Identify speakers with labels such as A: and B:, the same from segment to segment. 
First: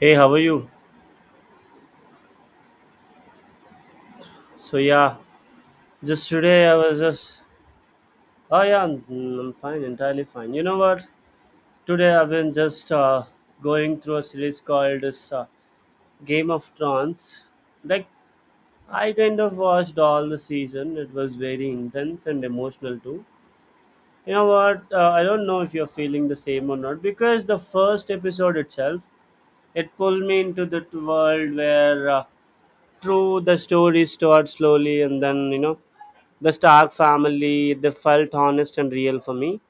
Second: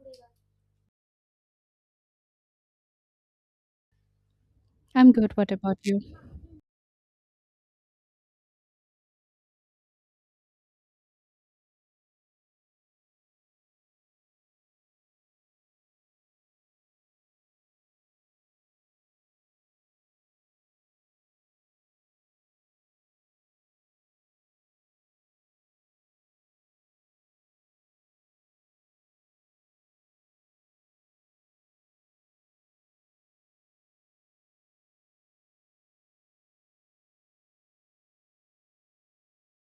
A: Hey, how are you? So
B: I'm
A: yeah,
B: good. What about you?
A: just today I was just oh yeah, I'm fine, entirely fine. You know what? Today I've been just going through a series called this Game of Thrones. Like I kind of watched all the season. It was very intense and emotional too. You know what? I don't know if you're feeling the same or not, because the first episode itself, it pulled me into that world where true, the story starts slowly, and then the Stark family, they felt honest and real for me.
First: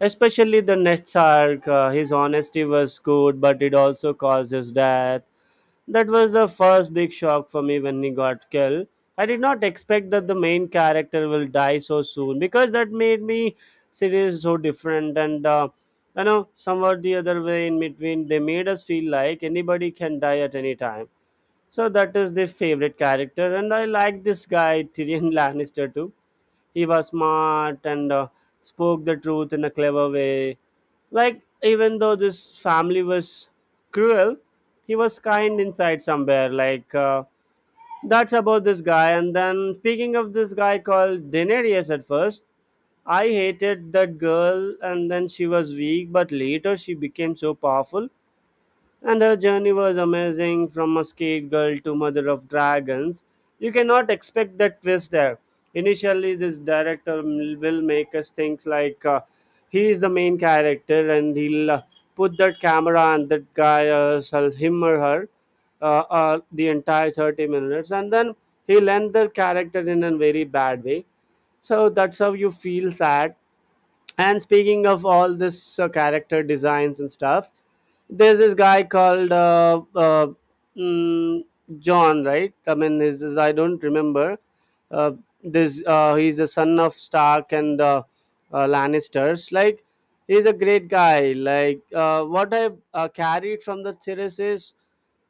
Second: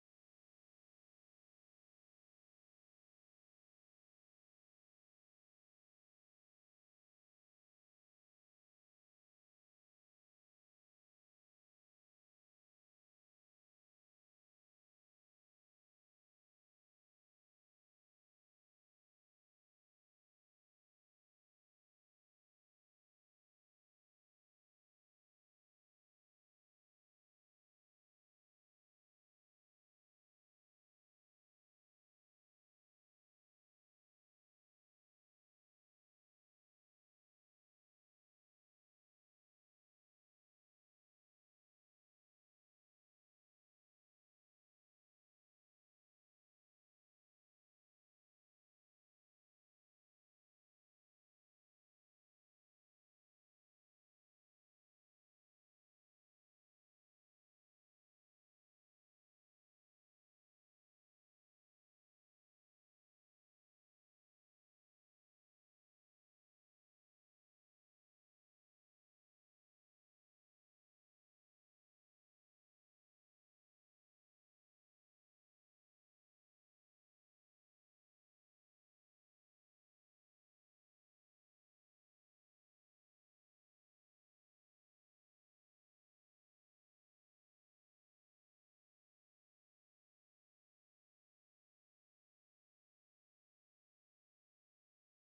A: Especially the next arc, his honesty was good, but it also caused his death. That was the first big shock for me when he got killed. I did not expect that the main character will die so soon, because that made me series so different and you know, somewhat the other way, in between they made us feel like anybody can die at any time, so that is the favorite character, and I like this guy Tyrion Lannister too. He was smart and spoke the truth in a clever way. Like even though this family was cruel, he was kind inside somewhere. Like that's about this guy. And then, speaking of this guy called Daenerys, at first I hated that girl, and then she was weak, but later she became so powerful, and her journey was amazing from a skate girl to mother of dragons. You cannot expect that twist there. Initially, this director will make us think like he is the main character, and he'll put that camera on that guy, sell him or her, the entire 30 minutes. And then he'll end the character in a very bad way. So that's how you feel sad. And speaking of all this character designs and stuff, there's this guy called mm, John, right? I mean, I don't remember. Uh, this he's a son of Stark and Lannisters. Like he's a great guy. Like what I carried from the series is,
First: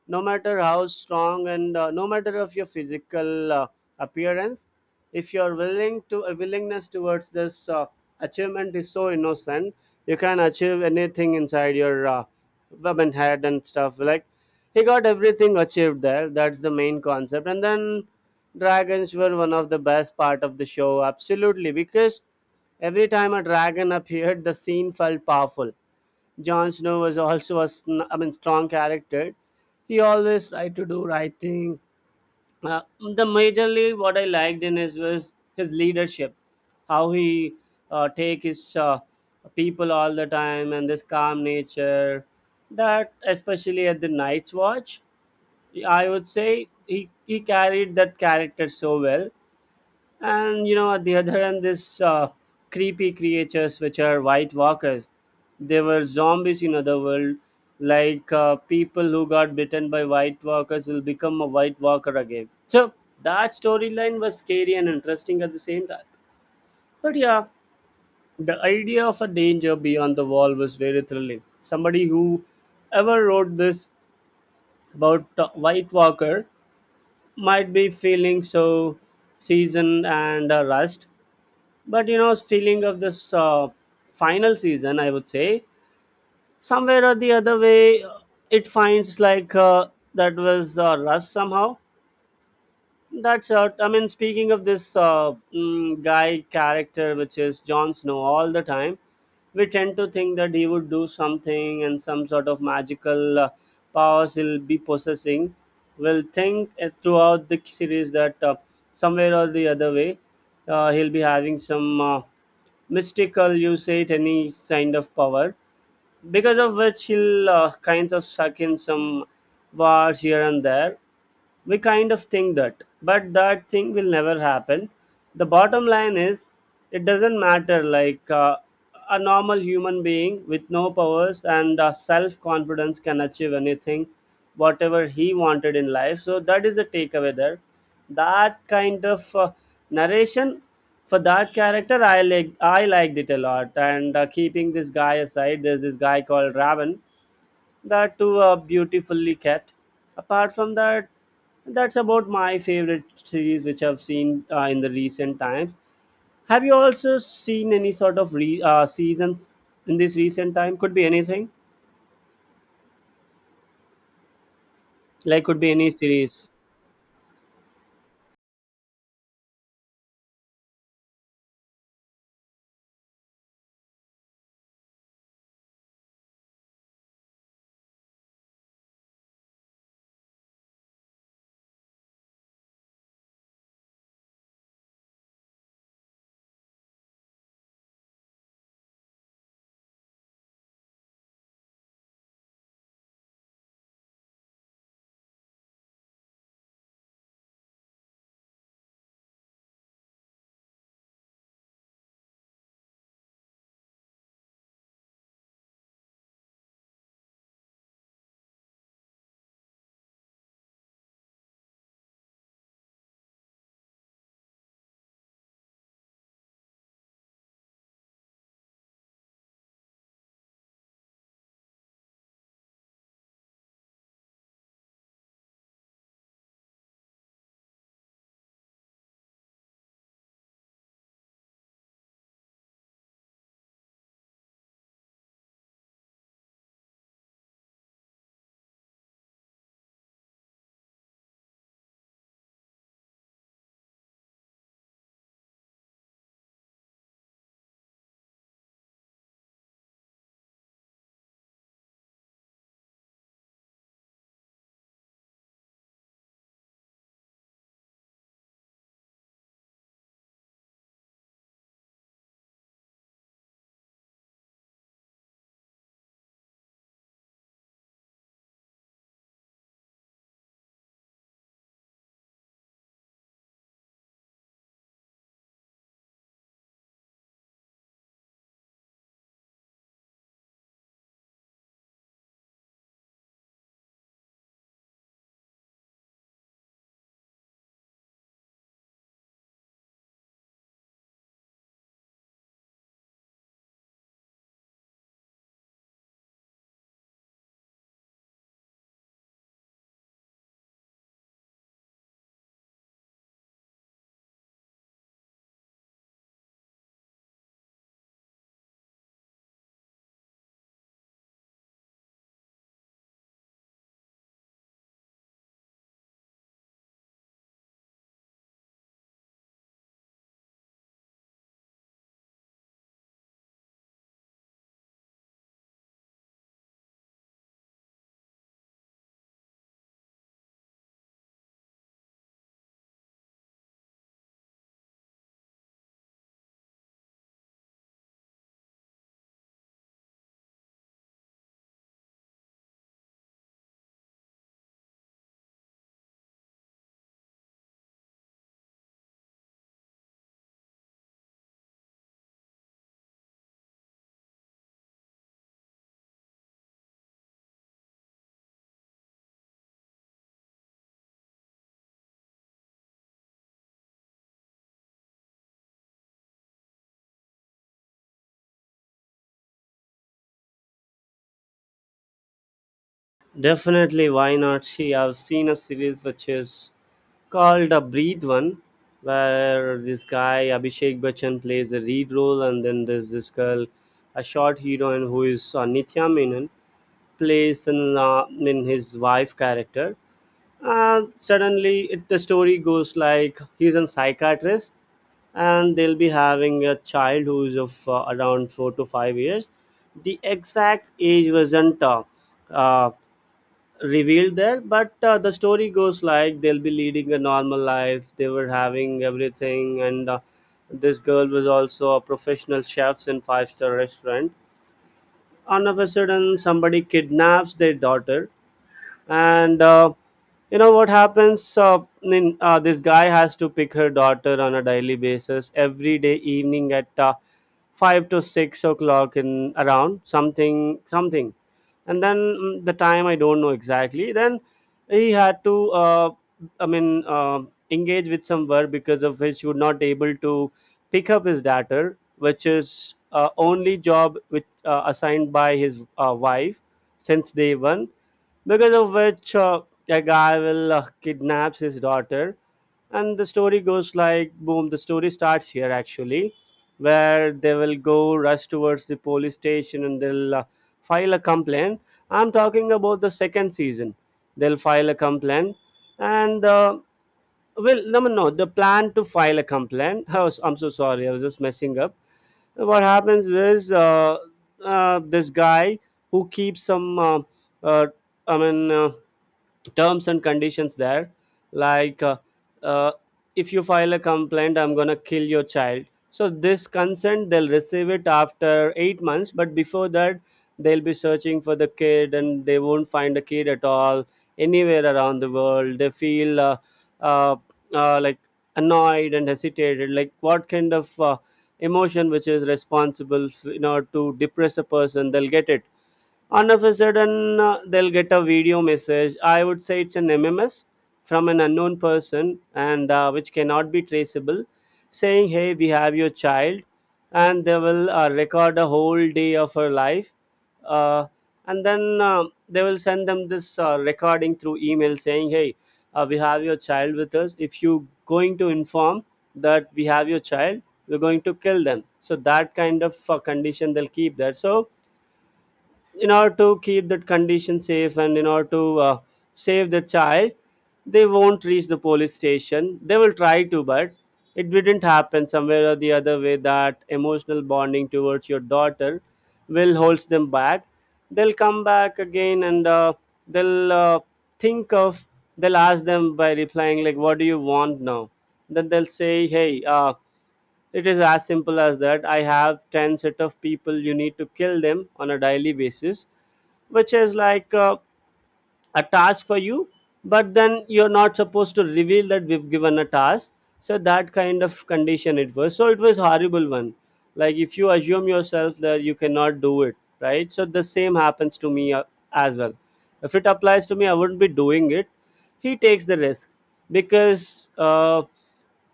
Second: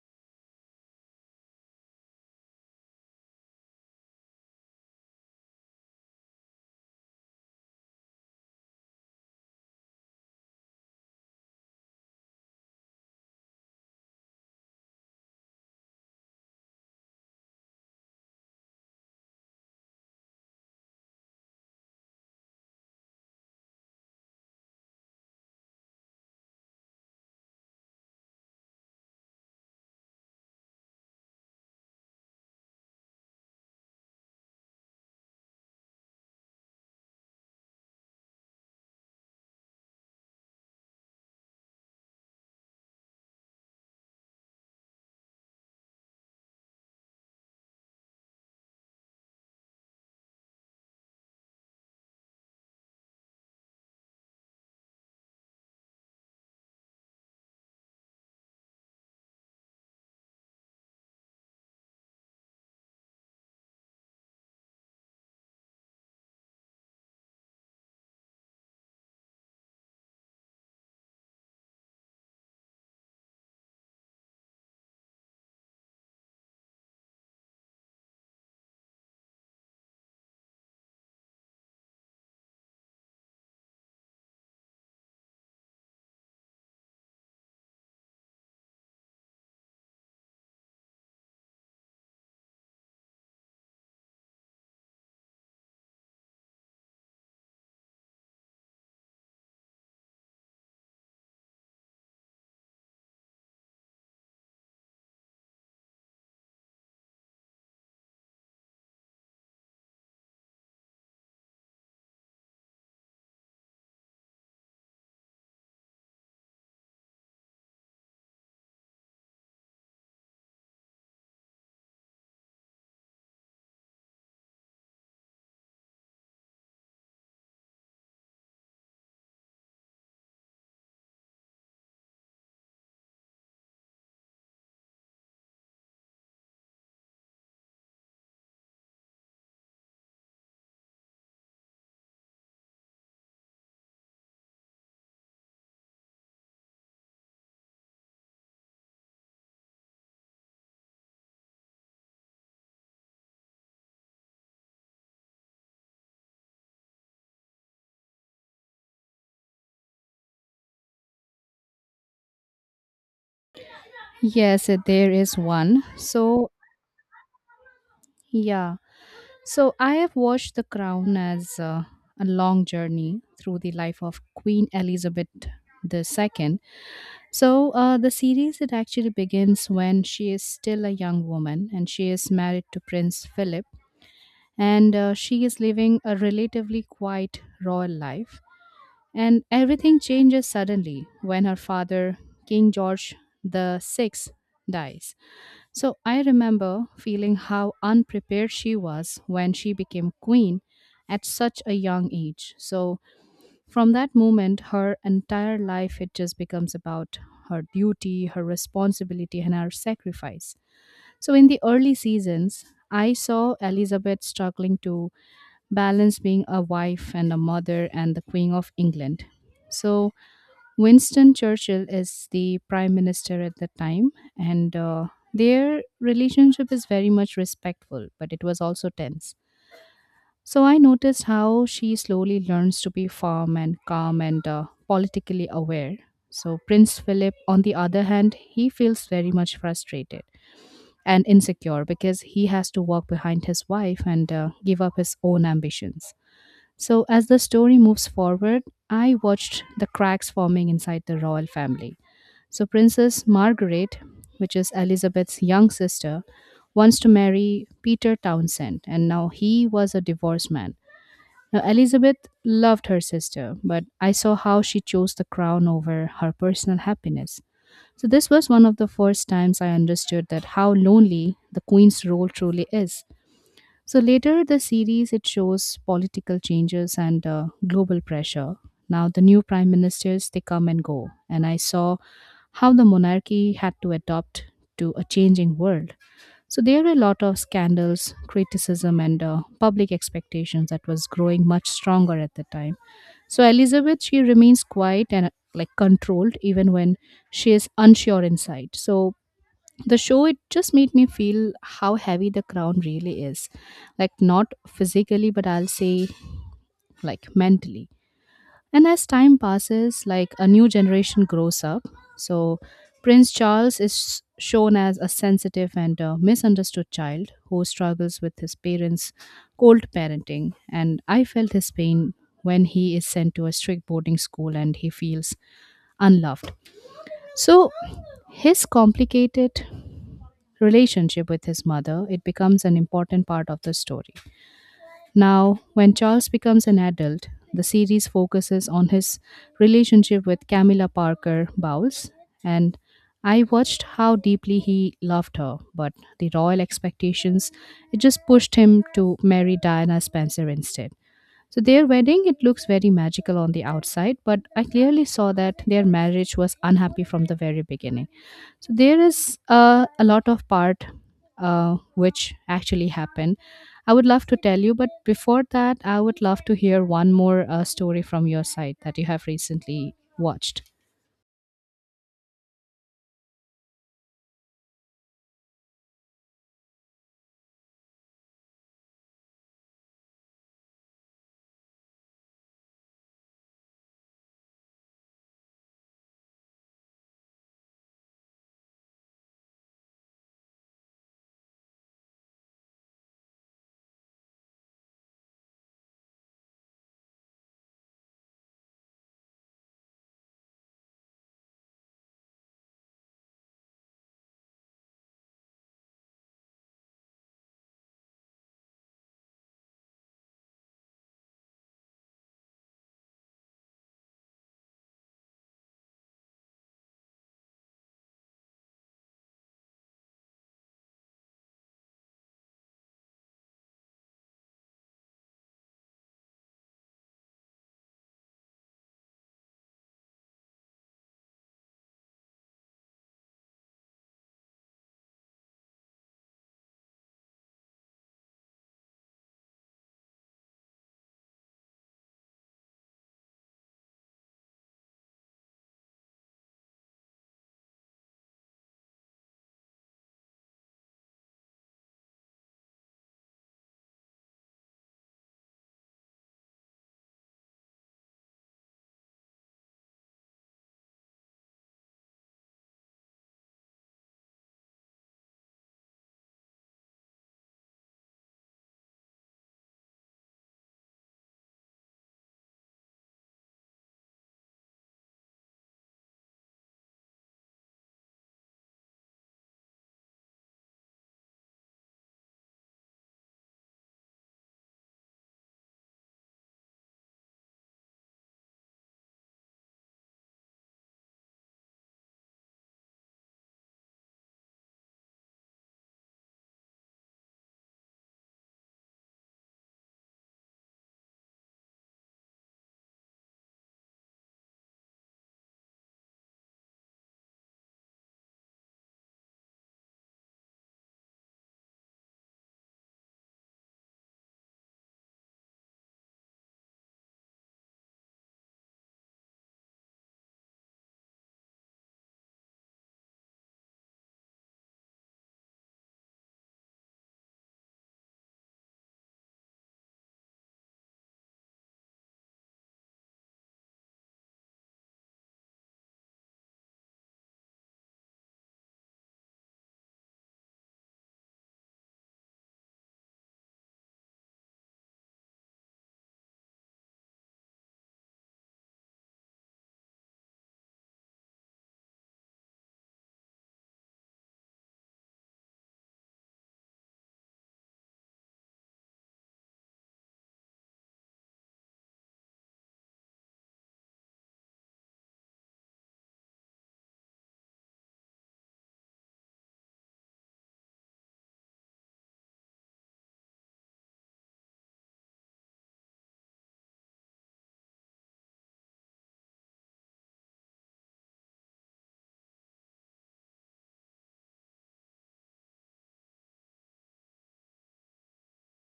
A: no matter how strong and no matter of your physical appearance, if your willing to willingness towards this achievement is so innocent, you can achieve anything inside your woman head and stuff, like he got everything achieved there. That's the main concept. And then dragons were one of the best part of the show, absolutely, because every time a dragon appeared, the scene felt powerful. Jon Snow was also a I mean, strong character. He always tried to do right thing. The majorly what I liked in his was his leadership, how he take his people all the time, and this calm nature. That especially at the Night's Watch, I would say he carried that character so well. And you know, at the other end, this creepy creatures which are white walkers, they were zombies in other world. Like people who got bitten by white walkers will become a white walker again, so that storyline was scary and interesting at the same time. But yeah, the idea of a danger beyond the wall was very thrilling. Somebody who ever wrote this about white walker might be feeling so seasoned and rust. But you know, feeling of this final season, I would say, somewhere or the other way, it finds like that was rust somehow. That's I mean, speaking of this guy character, which is Jon Snow, all the time, we tend to think that he would do something and some sort of magical powers he'll be possessing. We'll think throughout the series that somewhere or the other way, he'll be having some mystical, you say it, any kind of power because of which he'll kinds of suck in some wars here and there. We kind of think that, but that thing will never happen. The bottom line is, it doesn't matter. Like a normal human being with no powers and self confidence can achieve anything, whatever he wanted in life. So that is a takeaway there. That kind of narration for that character, I liked it a lot. And keeping this guy aside, there's this guy called raven, that too beautifully kept. Apart from that, that's about my favorite series which I've seen in the recent times. Have you also seen any sort of seasons in this recent time? Could be anything,
B: Yes, there is
A: like could be
B: one.
A: any series.
B: So, yeah. So, I have watched The Crown as a long journey through the life of Queen Elizabeth II. So, the series it actually begins when she is still a young woman and she is married to Prince Philip. And she is living a relatively quiet, royal life. And everything changes suddenly when her father, King George the Sixth, dies. So I remember feeling how unprepared she was when she became queen at such a young age. So from that moment, her entire life it just becomes about her duty, her responsibility, and her sacrifice. So, in the early seasons, I saw Elizabeth struggling to balance being a wife and a mother and the Queen of England. So, Winston Churchill is the prime minister at the time, and their relationship is very much respectful, but it was also tense. So, I noticed how she slowly learns to be firm and calm and politically aware. So, Prince Philip, on the other hand, he feels very much frustrated and insecure because he has to walk behind his wife and give up his own ambitions. So, as the story moves forward, I watched the cracks forming inside the royal family. So, Princess Margaret, which is Elizabeth's young sister, wants to marry Peter Townsend, and now he was a divorced man. Now, Elizabeth loved her sister, but I saw how she chose the crown over her personal happiness. So, this was one of the first times I understood that how lonely the queen's role truly is. So, later the series it shows political changes and global pressure. Now, the new prime ministers they come and go, and I saw how the monarchy had to adapt to a changing world. So there were a lot of scandals, criticism, and public expectations that was growing much stronger at the time. So Elizabeth, she remains quiet and like controlled even when she is unsure inside. So the show it just made me feel how heavy the crown really is, like not physically, but I'll say like mentally. And as time passes, like a new generation grows up, so Prince Charles is shown as a sensitive and misunderstood child who struggles with his parents' cold parenting. And I felt his pain when he is sent to a strict boarding school and he feels unloved. So his complicated relationship with his mother it becomes an important part of the story. Now, when Charles becomes an adult, the series focuses on his relationship with Camilla Parker Bowles, and I watched how deeply he loved her, but the royal expectations it just pushed him to marry Diana Spencer instead. So their wedding, it looks very magical on the outside, but I clearly saw that their marriage was unhappy from the very beginning. So there is a lot of part which actually happened. I would love to tell you, but before that, I would love to hear one more story from your side that you have recently watched.
A: Definitely, why not? See, I've seen a series which is called a Breathe One, where this guy Abhishek Bachchan plays the lead role, and then there's this girl, a short heroine who is Nithya Menon, plays in his wife character. And suddenly, it, the story goes like he's a psychiatrist, and they'll be having a child who's of around 4 to 5 years. The exact age wasn't uh, revealed there, but the story goes like they'll be leading a normal life. They were having everything, and this girl was also a professional chef in five-star restaurant. All of a sudden, somebody kidnaps their daughter, and you know what happens, this guy has to pick her daughter on a daily basis, every day evening at 5 to 6 o'clock in around something something. And then the time I don't know exactly. Then he had to I mean, engage with some work, because of which he would not able to pick up his daughter, which is only job which assigned by his wife since day one, because of which a guy will kidnaps his daughter. And the story goes like, boom, the story starts here actually, where they will go rush towards the police station, and they'll file a complaint. I'm talking about the second season. They'll file a complaint, and well, no, the plan to file a complaint. I was, I'm so sorry, I was just messing up. What happens is this guy who keeps some uh, I mean, terms and conditions there. Like, uh, if you file a complaint, I'm gonna kill your child. So this consent, they'll receive it after 8 months, but before that, they'll be searching for the kid, and they won't find the kid at all anywhere around the world. They feel uh, like annoyed and hesitated. Like, what kind of emotion which is responsible, to depress a person? They'll get it all of a sudden. They'll get a video message. I would say it's an mms from an unknown person, and which cannot be traceable, saying hey, we have your child. And they will record a whole day of her life, uh, and then they will send them this recording through email saying hey, we have your child with us. If you going to inform that we have your child, we're going to kill them. So that kind of condition they'll keep there. So in order to keep that condition safe, and in order to save the child, they won't reach the police station. They will try to, but it didn't happen. Somewhere or the other way, that emotional bonding towards your daughter will holds them back. They'll come back again, and they'll think of, they'll ask them by replying like, what do you want now? Then they'll say, hey, it is as simple as that. I have 10 set of people, you need to kill them on a daily basis, which is like a task for you. But then you're not supposed to reveal that we've given a task. So that kind of condition, it was, so it was horrible one. Like, if you assume yourself that you cannot do it, right? So the same happens to me as well. If it applies to me, I wouldn't be doing it. He takes the risk, because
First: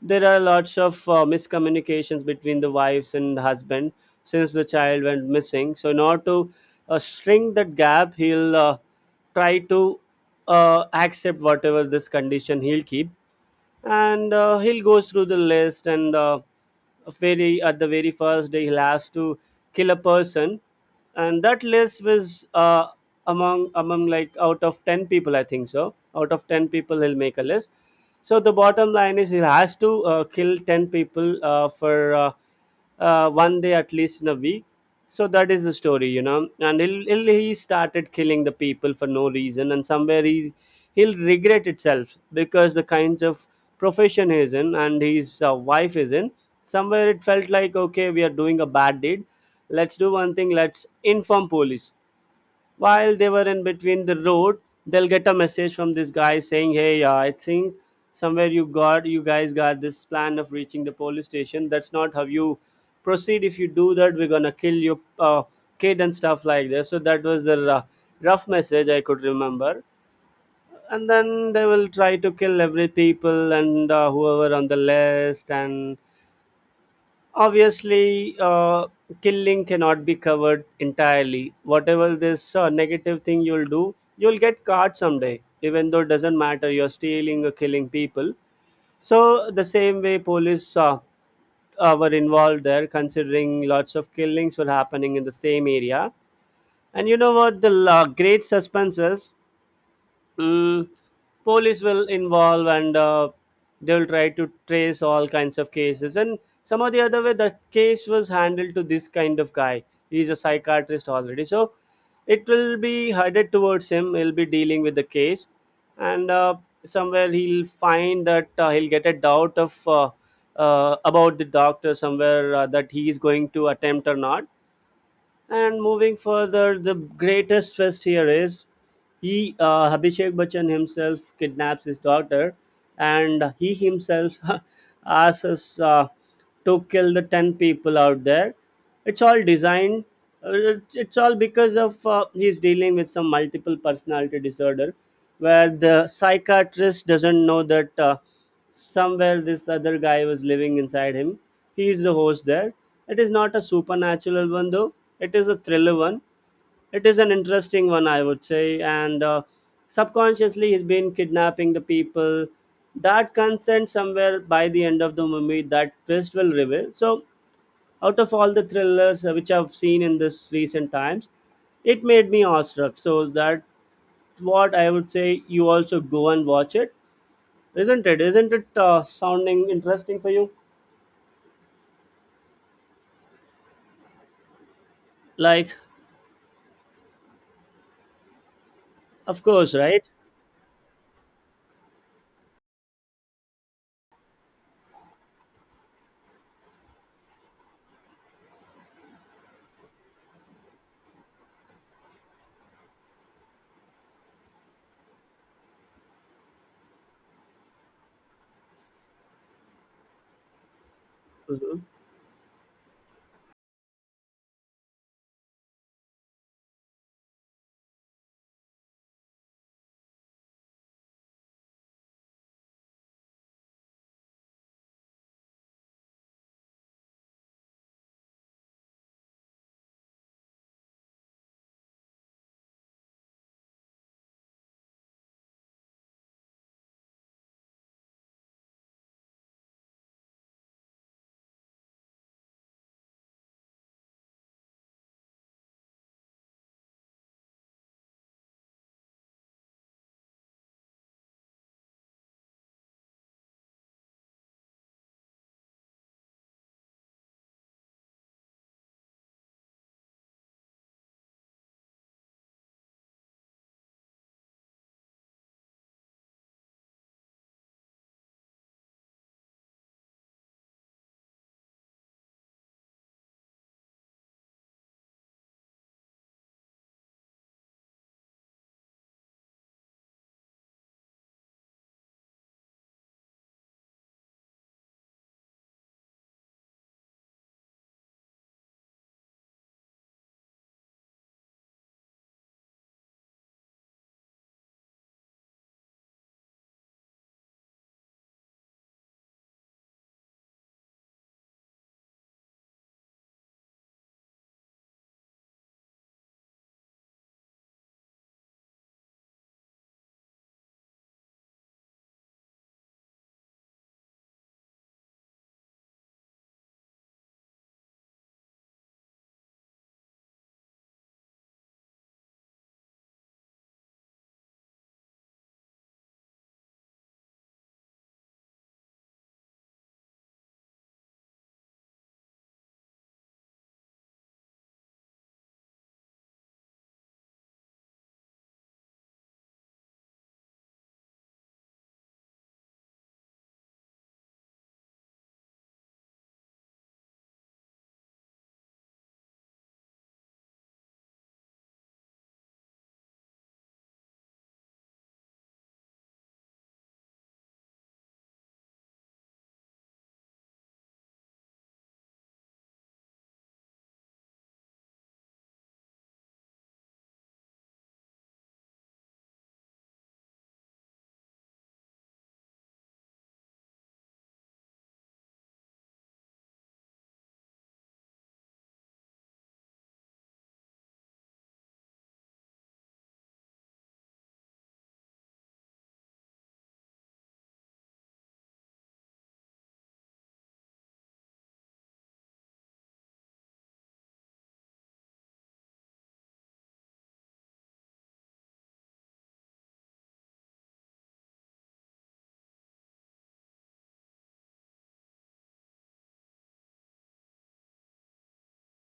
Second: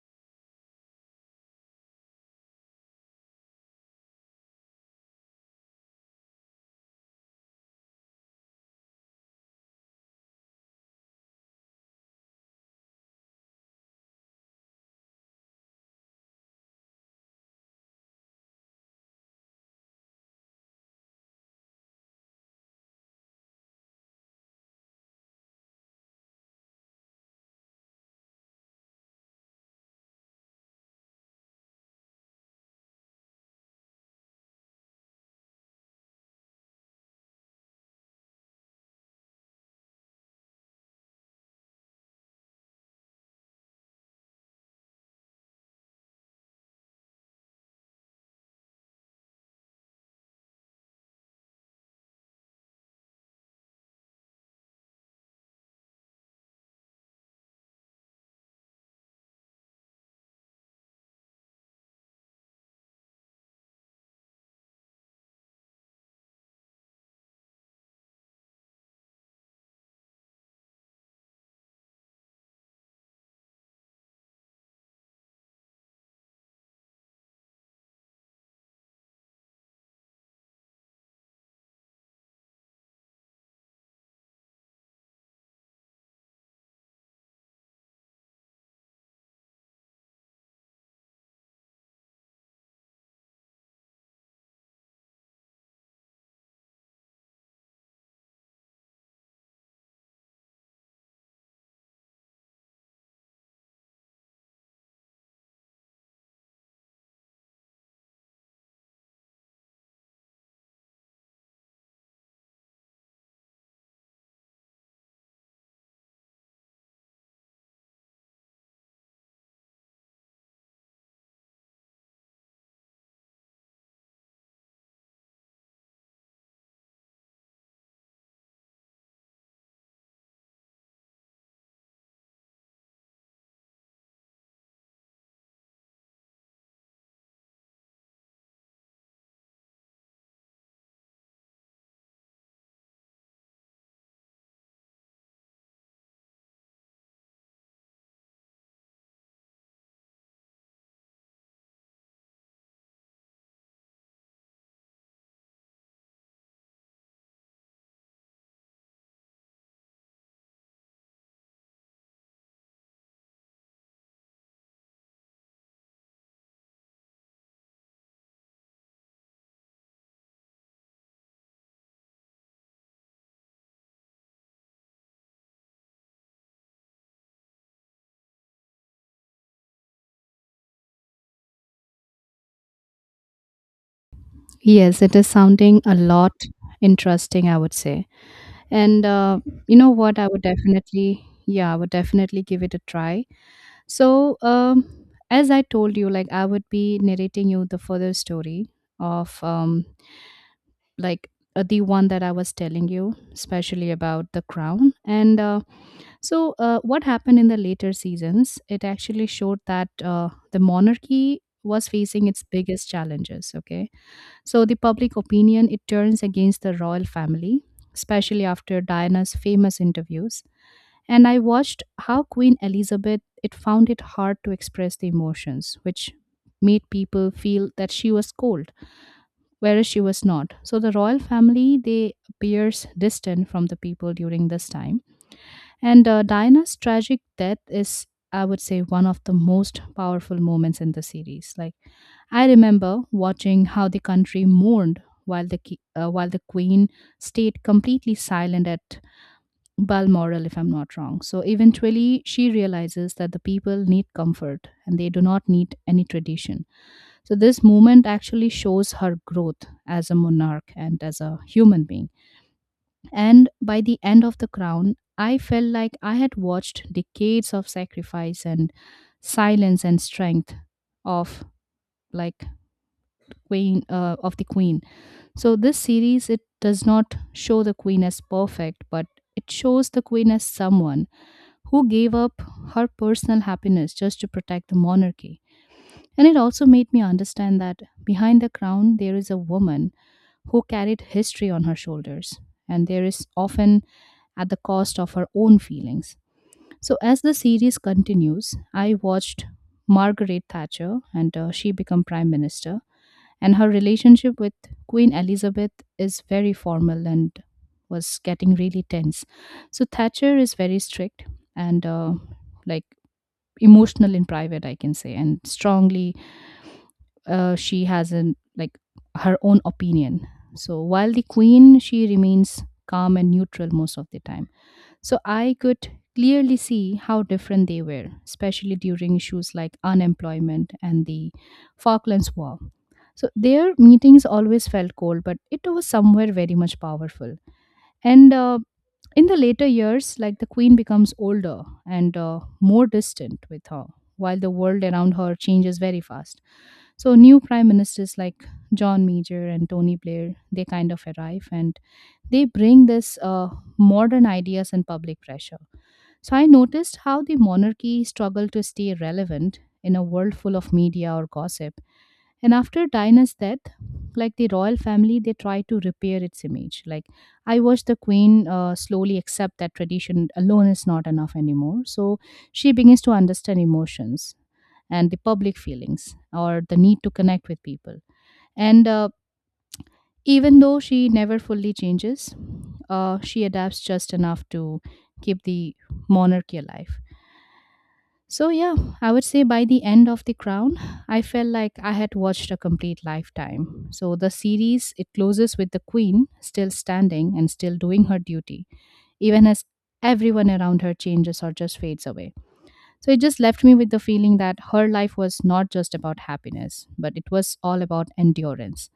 A: there are lots of miscommunications between the wives and husband since the child went missing. So in order to shrink that gap, he'll try to accept whatever this condition he'll keep. And he'll go through the list, and very at the very first day he'll have to kill a person. And that list was among like, out of 10 people, I think. So out of 10 people, he'll make a list. So the bottom line is, he has to kill 10 people for one day at least in a week. So that is the story, you know. And he started killing the people for no reason, and somewhere he'll regret itself, because the kinds of profession he's in and his wife is in, somewhere it felt like, okay, we are doing a bad deed. Let's do one thing, let's inform police. While they were in between the road, they'll get a message from this guy saying, hey, I think somewhere you guys got this plan of reaching the police station. That's not how you proceed. If you do that, we're gonna kill your kid and stuff like this. So that was the rough message I could remember. And then they will try to kill every people, and whoever on the list. And obviously, killing cannot be covered entirely. Whatever this negative thing you'll do, you'll get caught someday, even though it doesn't matter, you're stealing or killing people. So the same way, police were involved there, considering lots of killings were happening in the same area. And you know what the great suspense is. Mm, police will involve, and they'll try to trace all kinds of cases. And somehow the other way, the case was handled to this kind of guy. He's a psychiatrist already. So it will be headed towards him. He'll be dealing with the case. And somewhere he'll find that he'll get a doubt of about the doctor somewhere that he is going to attempt or not. And moving further, the greatest twist here is, he, Abhishek Bachchan himself, kidnaps his daughter. And he himself asks us to kill the 10 people out there. It's all designed. It's all because of he's dealing with some multiple personality disorder, where the psychiatrist doesn't know that. Somewhere this other guy was living inside him. He is the host there. It is not a supernatural one though. It is a thriller one. It is an interesting one, I would say. And subconsciously, he's been kidnapping the people. That consent, somewhere by the end of the movie, that twist will reveal. So, out of all the thrillers which I've seen in this recent times, it made me awestruck. So that what I would say. You also go and watch it, isn't it? Isn't it sounding interesting for you?
B: Yes, it is
A: Like,
B: sounding a lot interesting, I would say. And
A: of course,
B: you know
A: right?
B: what? I would definitely, yeah, I would definitely give it a try. So, as I told you, like I would be narrating you the further story of like the one that I was telling you, especially about the crown. And So what happened in the later seasons? It actually showed that the monarchy
A: Hmm.
B: was facing its biggest challenges. Okay, so the public opinion it turns against the royal family, especially after Diana's famous interviews, and I watched how Queen Elizabeth it found it hard to express the emotions, which made people feel that she was cold, whereas she was not. So the royal family they appears distant from the people during this time, and Diana's tragic death is, I would say, one of the most powerful moments in the series. Like I remember watching how the country mourned while while the queen stayed completely silent at Balmoral, if I'm not wrong. So eventually, she realizes that the people need comfort and they do not need any tradition. So, this movement actually shows her growth as a monarch and as a human being. And by the end of The Crown, I felt like I had watched decades of sacrifice and silence and strength of, like, queen of the queen. So this series it does not show the queen as perfect, but it shows the queen as someone who gave up her personal happiness just to protect the monarchy. And it also made me understand that behind the crown, there is a woman who carried history on her shoulders, and there is often at the cost of her own feelings. So, as the series continues, I watched Margaret Thatcher and she become prime minister, and her relationship with Queen Elizabeth is very formal and was getting really tense. So, Thatcher is very strict and like emotional in private, I can say, and strongly she has an, like, her own opinion. So while the queen she remains calm and neutral most of the time, so I could clearly see how different they were, especially during issues like unemployment and the Falklands War. So their meetings always felt cold, but it was somewhere very much powerful. And in the later years, like the queen becomes older and more distant with her, while the world around her changes very fast. So new prime ministers like John Major and Tony Blair, they kind of arrive and they bring this modern ideas and public pressure. So I noticed how the monarchy struggled to stay relevant in a world full of media or gossip. And after Diana's death, like the royal family, they tried to repair its image. Like I watched the queen slowly accept that tradition alone is not enough anymore. So she begins to understand emotions and the public feelings or the need to connect with people. And even though she never fully changes, she adapts just enough to keep the monarchy alive. So, yeah, I would say by the end of The Crown, I felt like I had watched a complete lifetime. So, the series it closes with the Queen still standing and still doing her duty, even as everyone around her changes or just fades away. So, it just left me with the feeling that her life was not just about happiness, but it was all about endurance.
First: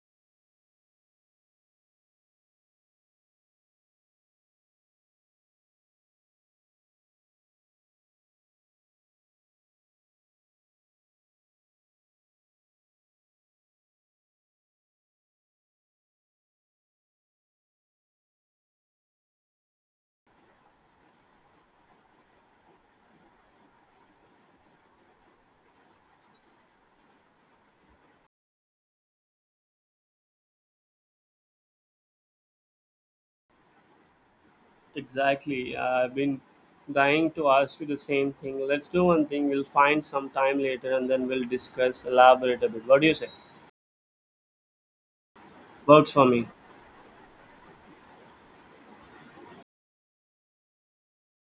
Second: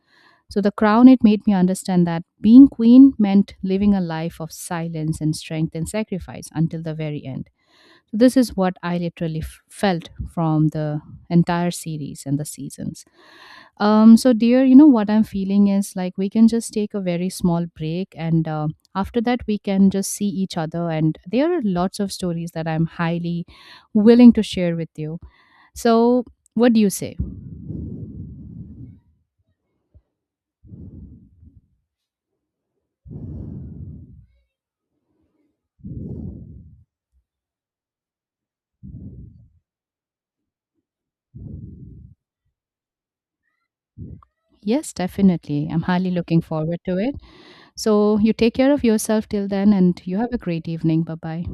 B: So, The Crown it made me understand that being Queen meant living a life of silence and strength and sacrifice until the very end. So this is what I literally felt from the entire series and the seasons. So, dear, you know what I'm feeling is like we can just take a very small break, and after that, we can just see each other. And there are lots of stories that I'm highly willing to share with you. So, what do you say?
A: Exactly. I've been dying to ask you the same thing. Let's do one thing. We'll find some time later, and then we'll discuss, elaborate a bit. What do you say?
B: Yes, definitely. I'm highly
A: Works for
B: looking
A: me.
B: forward to it. So, you take care of yourself till then, and you have a great evening. Bye bye.